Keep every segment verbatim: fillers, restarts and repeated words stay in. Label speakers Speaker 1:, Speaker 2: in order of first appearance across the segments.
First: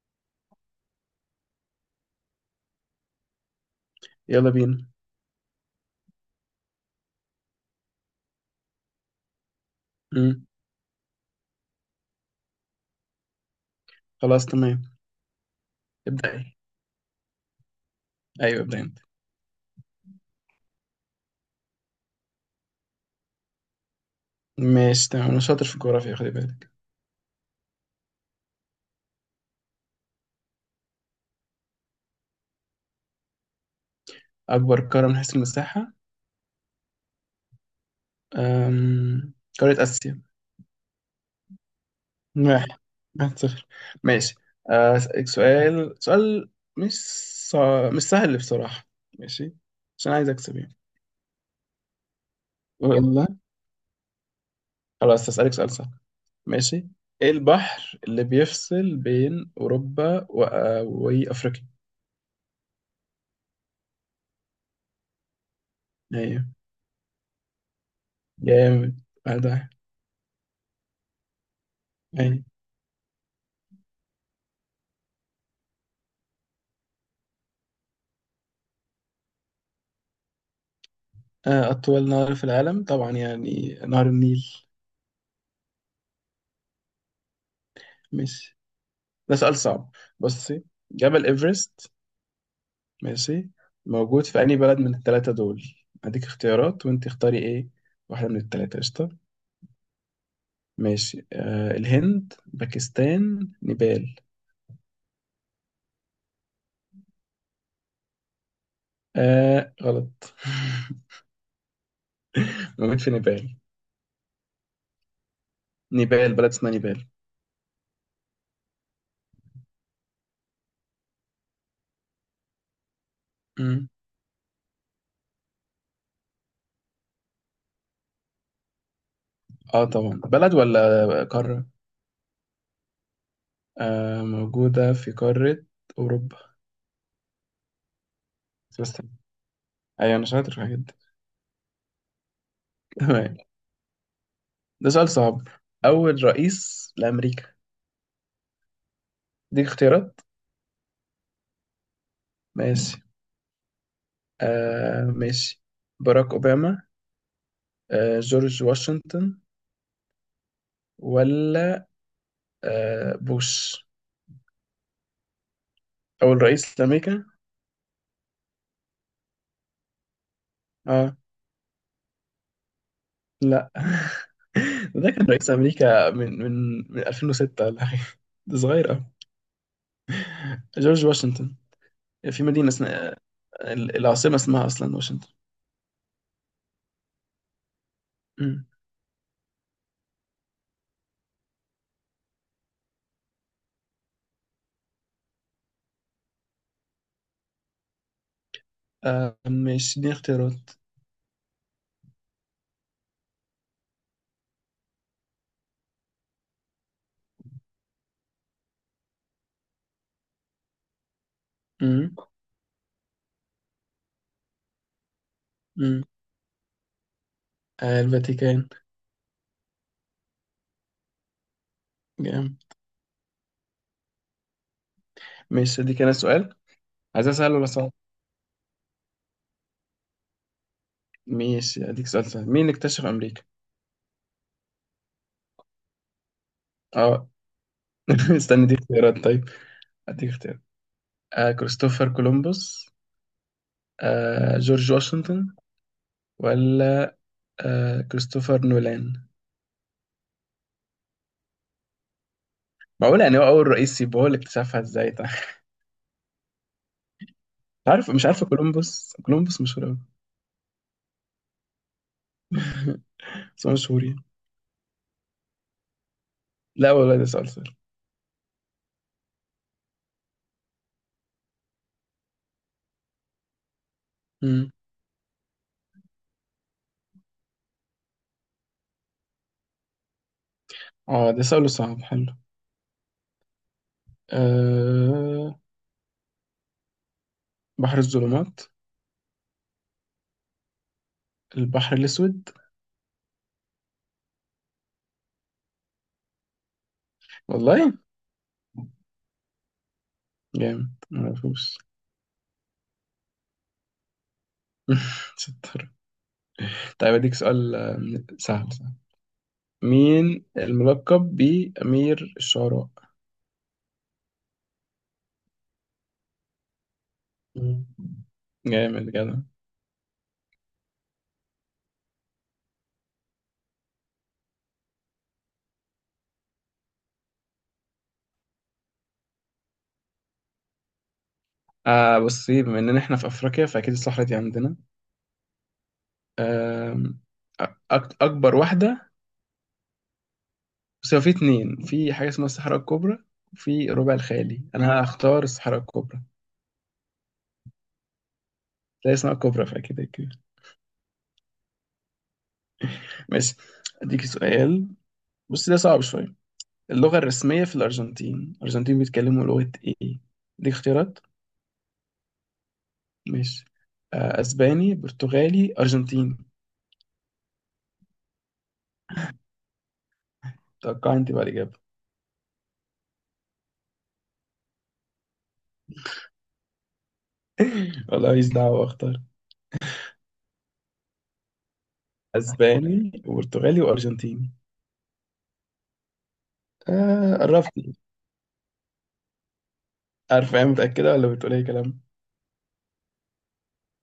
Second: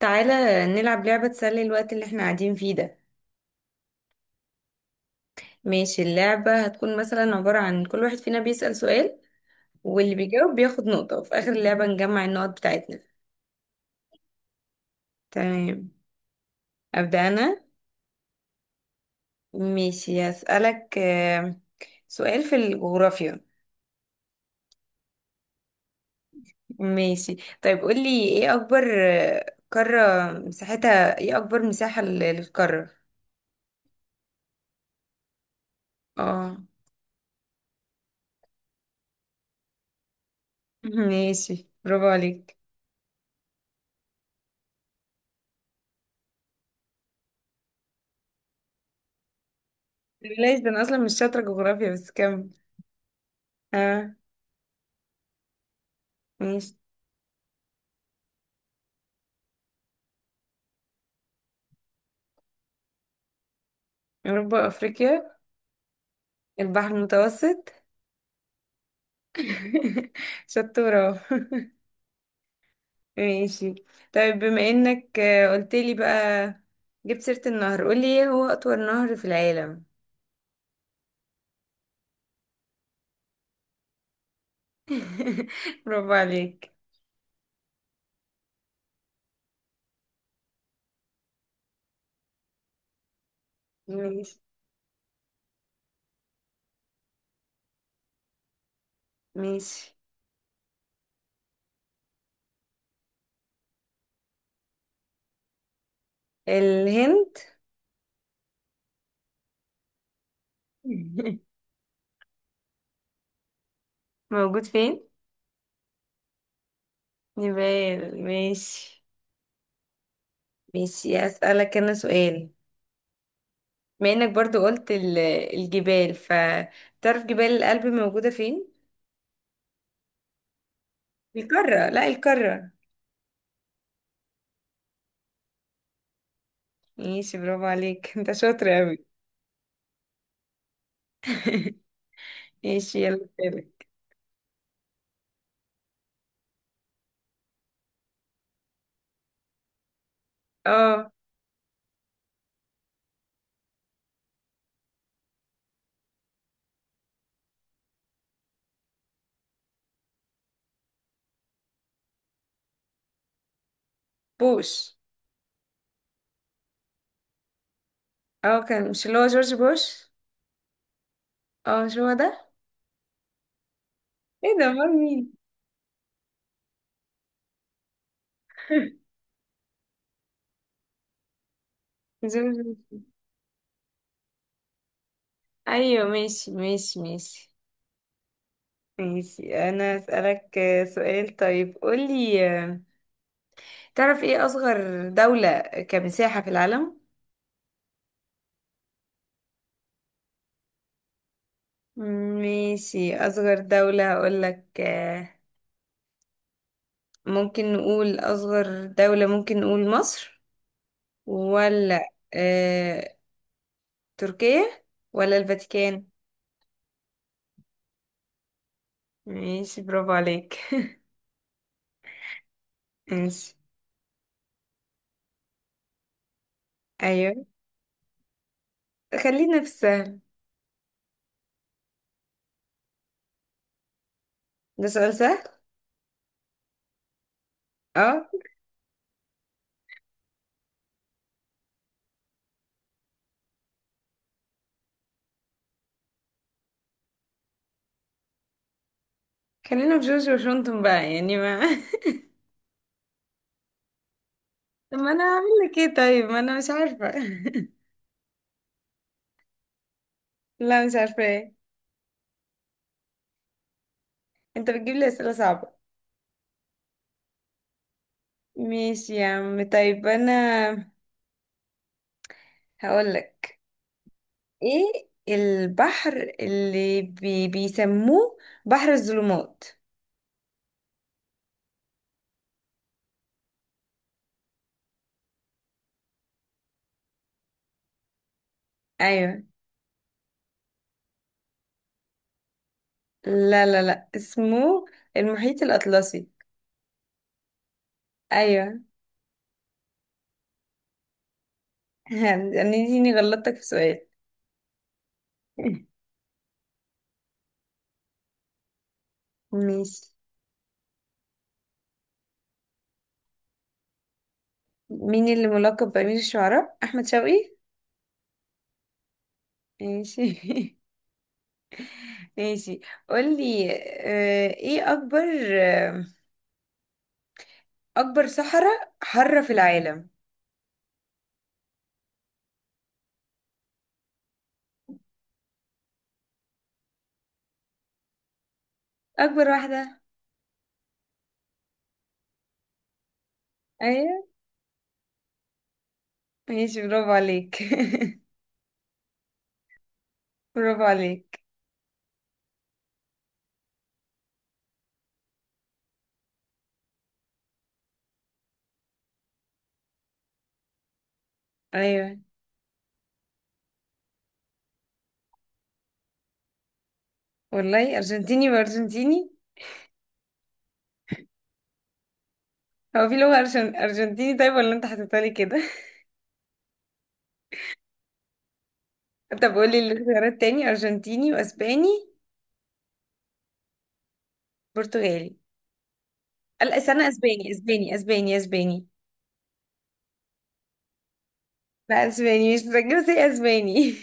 Speaker 1: تعالى نلعب لعبة تسلي الوقت اللي احنا قاعدين فيه ده.
Speaker 2: يلا بينا.
Speaker 1: ماشي، اللعبة هتكون مثلا عبارة عن كل واحد فينا بيسأل سؤال، واللي
Speaker 2: مم.
Speaker 1: بيجاوب بياخد نقطة وفي آخر اللعبة نجمع النقط بتاعتنا.
Speaker 2: خلاص تمام.
Speaker 1: تمام،
Speaker 2: ابدأي.
Speaker 1: أبدأ أنا.
Speaker 2: ايوه ابدأ انت.
Speaker 1: ماشي هسألك آه، سؤال في الجغرافيا.
Speaker 2: ماشي تمام، انا شاطر في الجغرافيا خلي بالك.
Speaker 1: ماشي، طيب قولي ايه أكبر آه، قارة مساحتها، ايه أكبر مساحة لل- للقارة؟
Speaker 2: اكبر قارة من حيث المساحة؟
Speaker 1: اه.
Speaker 2: أم... قارة اسيا.
Speaker 1: ماشي، برافو عليك.
Speaker 2: واحد، واحد صفر. ماشي، آه، اسالك سؤال سؤال مش صع... مش سهل بصراحة. ماشي، عشان عايز اكسب
Speaker 1: بلاش ده،
Speaker 2: يعني.
Speaker 1: أنا أصلا مش شاطرة جغرافيا بس كمل.
Speaker 2: والله
Speaker 1: اه.
Speaker 2: خلاص هسألك سؤال سهل.
Speaker 1: ماشي.
Speaker 2: ماشي، ايه البحر اللي بيفصل بين اوروبا و... وافريقيا؟
Speaker 1: أوروبا وأفريقيا.
Speaker 2: ايوه.
Speaker 1: البحر المتوسط.
Speaker 2: جامد. واحد واحد.
Speaker 1: شطورة.
Speaker 2: أيوة.
Speaker 1: ماشي، طيب بما إنك آه، قلتلي بقى، جبت سيرة النهر، قولي إيه هو أطول نهر في العالم؟
Speaker 2: آه، أطول نهر في العالم طبعا يعني نهر النيل.
Speaker 1: برافو عليك.
Speaker 2: ماشي، ده سؤال صعب. بصي، جبل إيفرست ماشي موجود
Speaker 1: ماشي.
Speaker 2: في أي بلد من التلاتة دول؟ هديك اختيارات وأنت اختاري إيه واحدة من التلاتة، قشطة.
Speaker 1: ماشي،
Speaker 2: ماشي، آه الهند، باكستان، نيبال.
Speaker 1: الهند.
Speaker 2: آه غلط. موجود في نيبال،
Speaker 1: موجود فين؟
Speaker 2: نيبال بلد اسمها نيبال.
Speaker 1: نيبال، ماشي. ماشي أسألك أنا سؤال،
Speaker 2: مم.
Speaker 1: بما إنك برضو قلت ال- الجبال، فتعرف جبال الألب موجودة فين؟
Speaker 2: اه طبعا، بلد ولا قارة؟
Speaker 1: القارة، لا القارة.
Speaker 2: آه موجودة في قارة أوروبا.
Speaker 1: ماشي، برافو عليك، انت شاطر اوي.
Speaker 2: بس أيوة، أنا شاطر في الحاجات دي.
Speaker 1: ماشي، يلا
Speaker 2: تمام،
Speaker 1: سألك.
Speaker 2: ده سؤال صعب. أول رئيس لأمريكا، دي اختيارات.
Speaker 1: اه،
Speaker 2: ماشي، آه ماشي، باراك أوباما، آه جورج واشنطن، ولا آه بوش؟
Speaker 1: بوش.
Speaker 2: أول رئيس لأمريكا.
Speaker 1: اه كان، مش اللي هو جورج بوش؟
Speaker 2: اه.
Speaker 1: اه مش هو ده.
Speaker 2: لا.
Speaker 1: ايه ده، امال
Speaker 2: ده كان
Speaker 1: مين؟
Speaker 2: رئيس أمريكا من من من ألفين وستة ولا حاجة، ده صغير أوي. جورج واشنطن، في
Speaker 1: جورج
Speaker 2: مدينة
Speaker 1: بوش.
Speaker 2: اسمها آه، ال- العاصمة اسمها أصلا واشنطن.
Speaker 1: ايوه ماشي ماشي ماشي.
Speaker 2: مم.
Speaker 1: ماشي انا اسالك آه، سؤال، طيب قولي آه، تعرف ايه اصغر دولة كمساحة في العالم؟
Speaker 2: آه ماشي، دي اختيارات.
Speaker 1: ماشي، اصغر دولة هقولك آه، ممكن نقول اصغر دولة، ممكن نقول مصر، ولا
Speaker 2: مم.
Speaker 1: تركيا، ولا
Speaker 2: مم.
Speaker 1: الفاتيكان؟
Speaker 2: آه، الفاتيكان.
Speaker 1: ماشي، برافو عليك.
Speaker 2: جامد.
Speaker 1: ماشي.
Speaker 2: ماشي، دي كان السؤال. عايز
Speaker 1: ايوه.
Speaker 2: اساله مثلا.
Speaker 1: خلينا في السهل.
Speaker 2: ماشي اديك سؤال سهل، مين اللي اكتشف امريكا؟
Speaker 1: ده سؤال سهل.
Speaker 2: اه.
Speaker 1: اه.
Speaker 2: استنى دي اختيارات طيب، اديك اختيارات. آه كريستوفر كولومبوس، آه جورج واشنطن، ولا آه كريستوفر نولان؟
Speaker 1: خلينا في جورج واشنطن بقى، يعني ما.
Speaker 2: معقول يعني هو اول رئيس يبقى هو اللي اكتشفها،
Speaker 1: طب
Speaker 2: ازاي
Speaker 1: ما انا
Speaker 2: طيب.
Speaker 1: هعمل لك ايه طيب، ما انا مش عارفه.
Speaker 2: عارف مش عارف، كولومبوس كولومبوس مشهور قوي.
Speaker 1: لا مش عارفه ايه.
Speaker 2: بس هو مشهور يعني.
Speaker 1: انت بتجيب لي اسئله صعبه.
Speaker 2: لا والله ده سؤال سهل.
Speaker 1: ماشي يا عم، طيب انا هقول لك.
Speaker 2: مم.
Speaker 1: ايه البحر اللي بي... بيسموه بحر الظلمات؟
Speaker 2: اه ده سؤال صعب حلو. آه بحر الظلمات،
Speaker 1: ايوه.
Speaker 2: البحر الاسود.
Speaker 1: لا لا لا، اسمه المحيط الاطلسي.
Speaker 2: والله.
Speaker 1: ايوه.
Speaker 2: جامد معرفوش.
Speaker 1: هتنيني غلطتك في سؤال.
Speaker 2: ستة. طيب أديك سؤال آه، سهل سهل.
Speaker 1: ماشي.
Speaker 2: مين الملقب بأمير الشعراء؟
Speaker 1: مين اللي ملقب بأمير الشعراء؟ أحمد شوقي.
Speaker 2: مم. جامد جدع.
Speaker 1: ماشي. ماشي، قولي آه، ايه أكبر، آه، أكبر صحراء حارة في العالم؟
Speaker 2: آه بصي، بما إننا إحنا في أفريقيا فأكيد الصحراء دي عندنا. آم، أك- أكبر واحدة.
Speaker 1: أكبر واحدة.
Speaker 2: بس هو في اتنين، في حاجة اسمها الصحراء الكبرى وفي ربع
Speaker 1: أيوة،
Speaker 2: الخالي، أنا هختار الصحراء الكبرى.
Speaker 1: ماشي برافو عليك.
Speaker 2: لا اسمها الكبرى فأكيد كده.
Speaker 1: برافو عليك.
Speaker 2: ماشي، أديك سؤال، بص ده صعب شوية. اللغة الرسمية في الأرجنتين، الأرجنتين بيتكلموا لغة إيه؟ أديك اختيارات.
Speaker 1: أيوة.
Speaker 2: ماشي، آه، اسباني، برتغالي، ارجنتيني.
Speaker 1: والله، أرجنتيني وأرجنتيني.
Speaker 2: توقع انت بقى الاجابه.
Speaker 1: هو في لغة أرجن... أرجنتيني؟ طيب ولا أنت حطيتها لي كده.
Speaker 2: والله ماليش دعوه، اختار.
Speaker 1: طب قولي الاختيارات تاني. أرجنتيني وأسباني.
Speaker 2: اسباني وبرتغالي وارجنتيني.
Speaker 1: برتغالي، لا استنى،
Speaker 2: آه
Speaker 1: اسباني اسباني
Speaker 2: قربت.
Speaker 1: اسباني اسباني.
Speaker 2: عارفه ايه، متاكده ولا بتقول اي كلام؟
Speaker 1: لا اسباني مش متذكرة، زي اسباني.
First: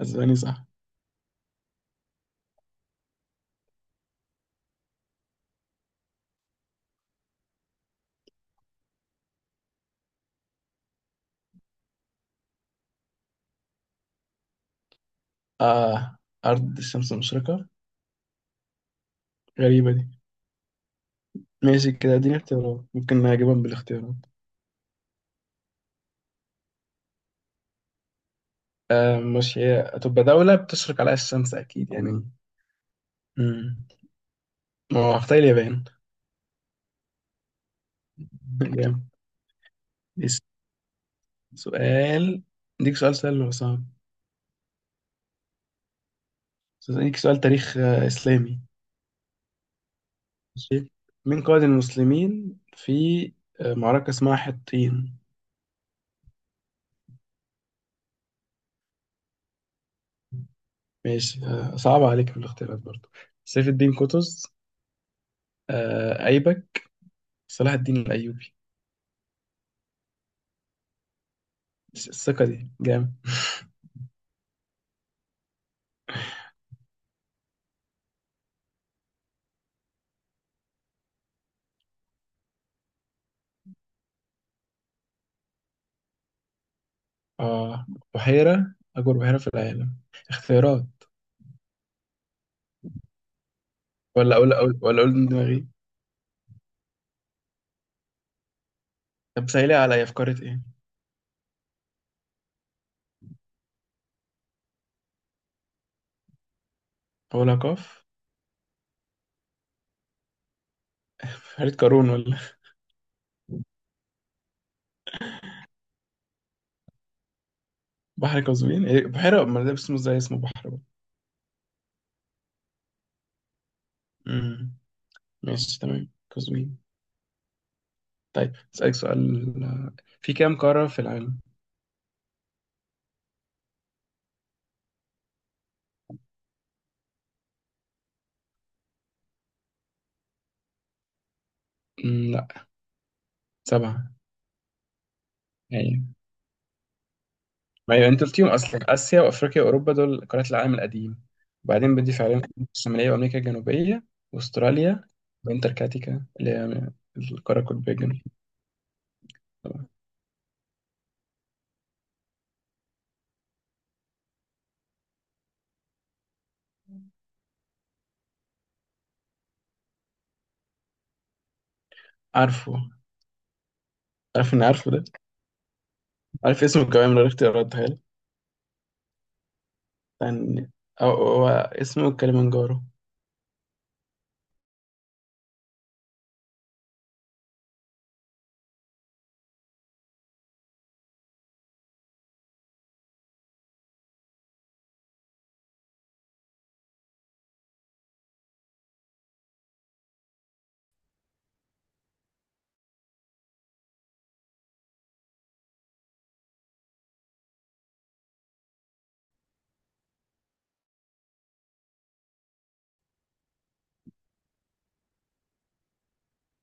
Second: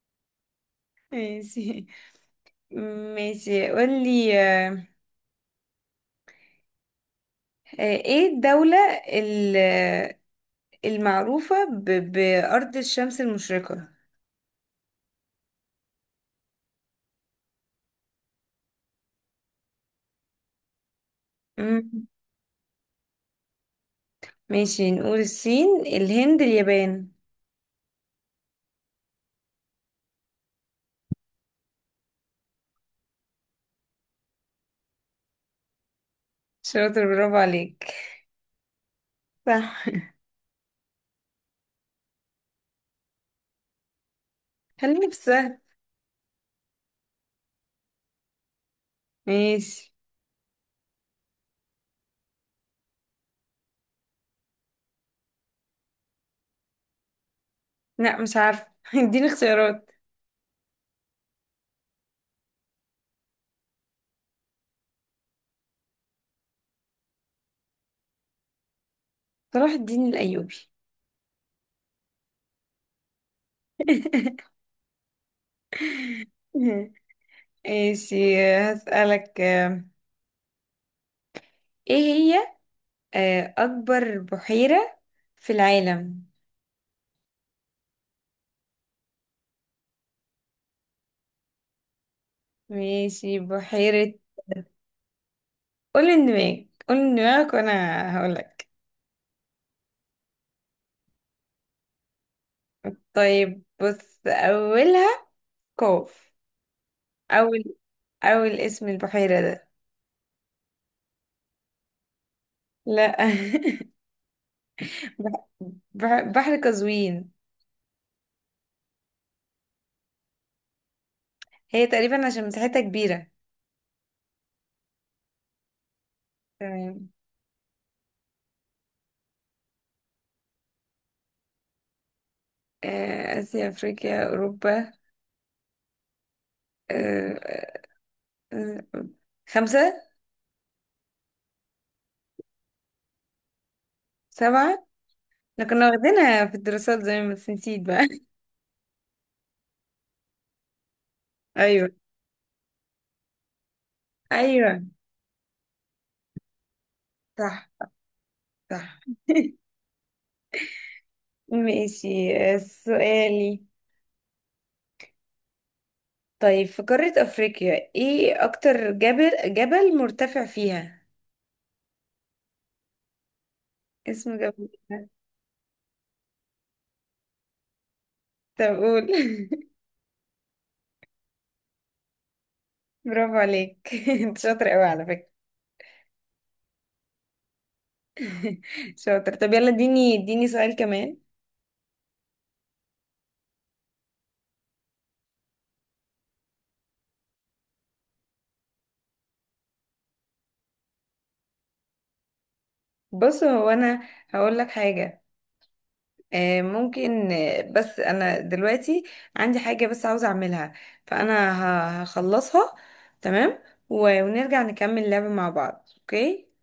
Speaker 2: اسباني صح.
Speaker 1: ماشي. ماشي قولي آه، آه، ايه الدولة ال- آه، المعروفة ب- بأرض الشمس المشرقة؟
Speaker 2: اه، ارض الشمس المشرقه، غريبه دي.
Speaker 1: مم.
Speaker 2: ماشي كده اديني اختيارات، ممكن نجيبهم بالاختيارات.
Speaker 1: ماشي، نقول الصين، الهند، اليابان.
Speaker 2: آه مش هي هتبقى دوله بتشرق عليها الشمس اكيد يعني. مم. ما هو هختار اليابان.
Speaker 1: شاطر، برافو عليك.
Speaker 2: جامد.
Speaker 1: صح.
Speaker 2: بس سؤال، اديك سؤال سهل ولا صعب؟
Speaker 1: خليني في السهل.
Speaker 2: أسألك سؤال تاريخ آه، إسلامي.
Speaker 1: ماشي.
Speaker 2: ماشي، مين قائد المسلمين في آه، معركة اسمها حطين؟
Speaker 1: لا مش عارفة، اديني اختيارات.
Speaker 2: ماشي آه، صعب عليك، في الاختيارات برضو سيف الدين قطز، آه، أيبك، صلاح الدين الأيوبي.
Speaker 1: صلاح الدين الأيوبي.
Speaker 2: الس- الثقة دي جامد.
Speaker 1: ماشي. هسألك آه، ايه هي آه، اكبر بحيرة في العالم؟
Speaker 2: آه بحيرة، أكبر بحيرة في العالم، اختيارات
Speaker 1: ماشي بحيرة.
Speaker 2: ولا أقول أقول ولا أقول من دماغي؟
Speaker 1: قول دماغك قول دماغك وانا هقولك.
Speaker 2: طب سهلي عليا، في قارة إيه؟
Speaker 1: طيب بص، اولها قاف.
Speaker 2: أقولها
Speaker 1: اول
Speaker 2: قاف.
Speaker 1: اول اسم البحيرة ده.
Speaker 2: بحيرة قارون، ولا
Speaker 1: لا. بح- بح- بحر قزوين.
Speaker 2: بحر قزوين؟ إيه، بحيرة ما ده اسمه زي اسمه بحر بقى.
Speaker 1: هي تقريبا عشان مساحتها كبيرة.
Speaker 2: مم. ماشي تمام، قزوين.
Speaker 1: تمام.
Speaker 2: طيب أسألك سؤال، في كام قارة في العالم؟
Speaker 1: آه، اسيا، افريقيا، اوروبا، آه، آه، خمسة.
Speaker 2: مم، لا، سبعة.
Speaker 1: سبعة. احنا كنا
Speaker 2: يعني
Speaker 1: واخدينها في الدراسات زي ما، بس نسيت
Speaker 2: ما
Speaker 1: بقى.
Speaker 2: هي أنت قلتيهم أصلا، آسيا وأفريقيا وأوروبا دول قارات العالم القديم،
Speaker 1: ايوه.
Speaker 2: وبعدين بضيف عليهم أمريكا الشمالية وأمريكا الجنوبية
Speaker 1: ايوه.
Speaker 2: وأستراليا وأنتاركتيكا اللي هي القارة
Speaker 1: صح.
Speaker 2: القطبية الجنوبية.
Speaker 1: صح.
Speaker 2: طبعا.
Speaker 1: ماشي. آه، سؤالي، طيب في قارة أفريقيا ايه أكتر جبل جبل مرتفع فيها؟
Speaker 2: عارفه.
Speaker 1: اسمه
Speaker 2: عارف إني
Speaker 1: جبل
Speaker 2: عارفه ده.
Speaker 1: إيه؟
Speaker 2: عارف اسمه كمان من غير اختيارات تخيل.
Speaker 1: طب قول.
Speaker 2: يعني هو هو اسمه كليمنجارو.
Speaker 1: برافو عليك. انت شاطر قوي على فكرة. شاطر، طب يلا اديني اديني سؤال كمان. بص هو انا هقول لك حاجة، آه، ممكن، آه، بس انا دلوقتي عندي حاجة بس عاوزة اعملها، فانا ه- هخلصها، تمام، و- ونرجع نكمل اللعبة مع بعض، اوكي؟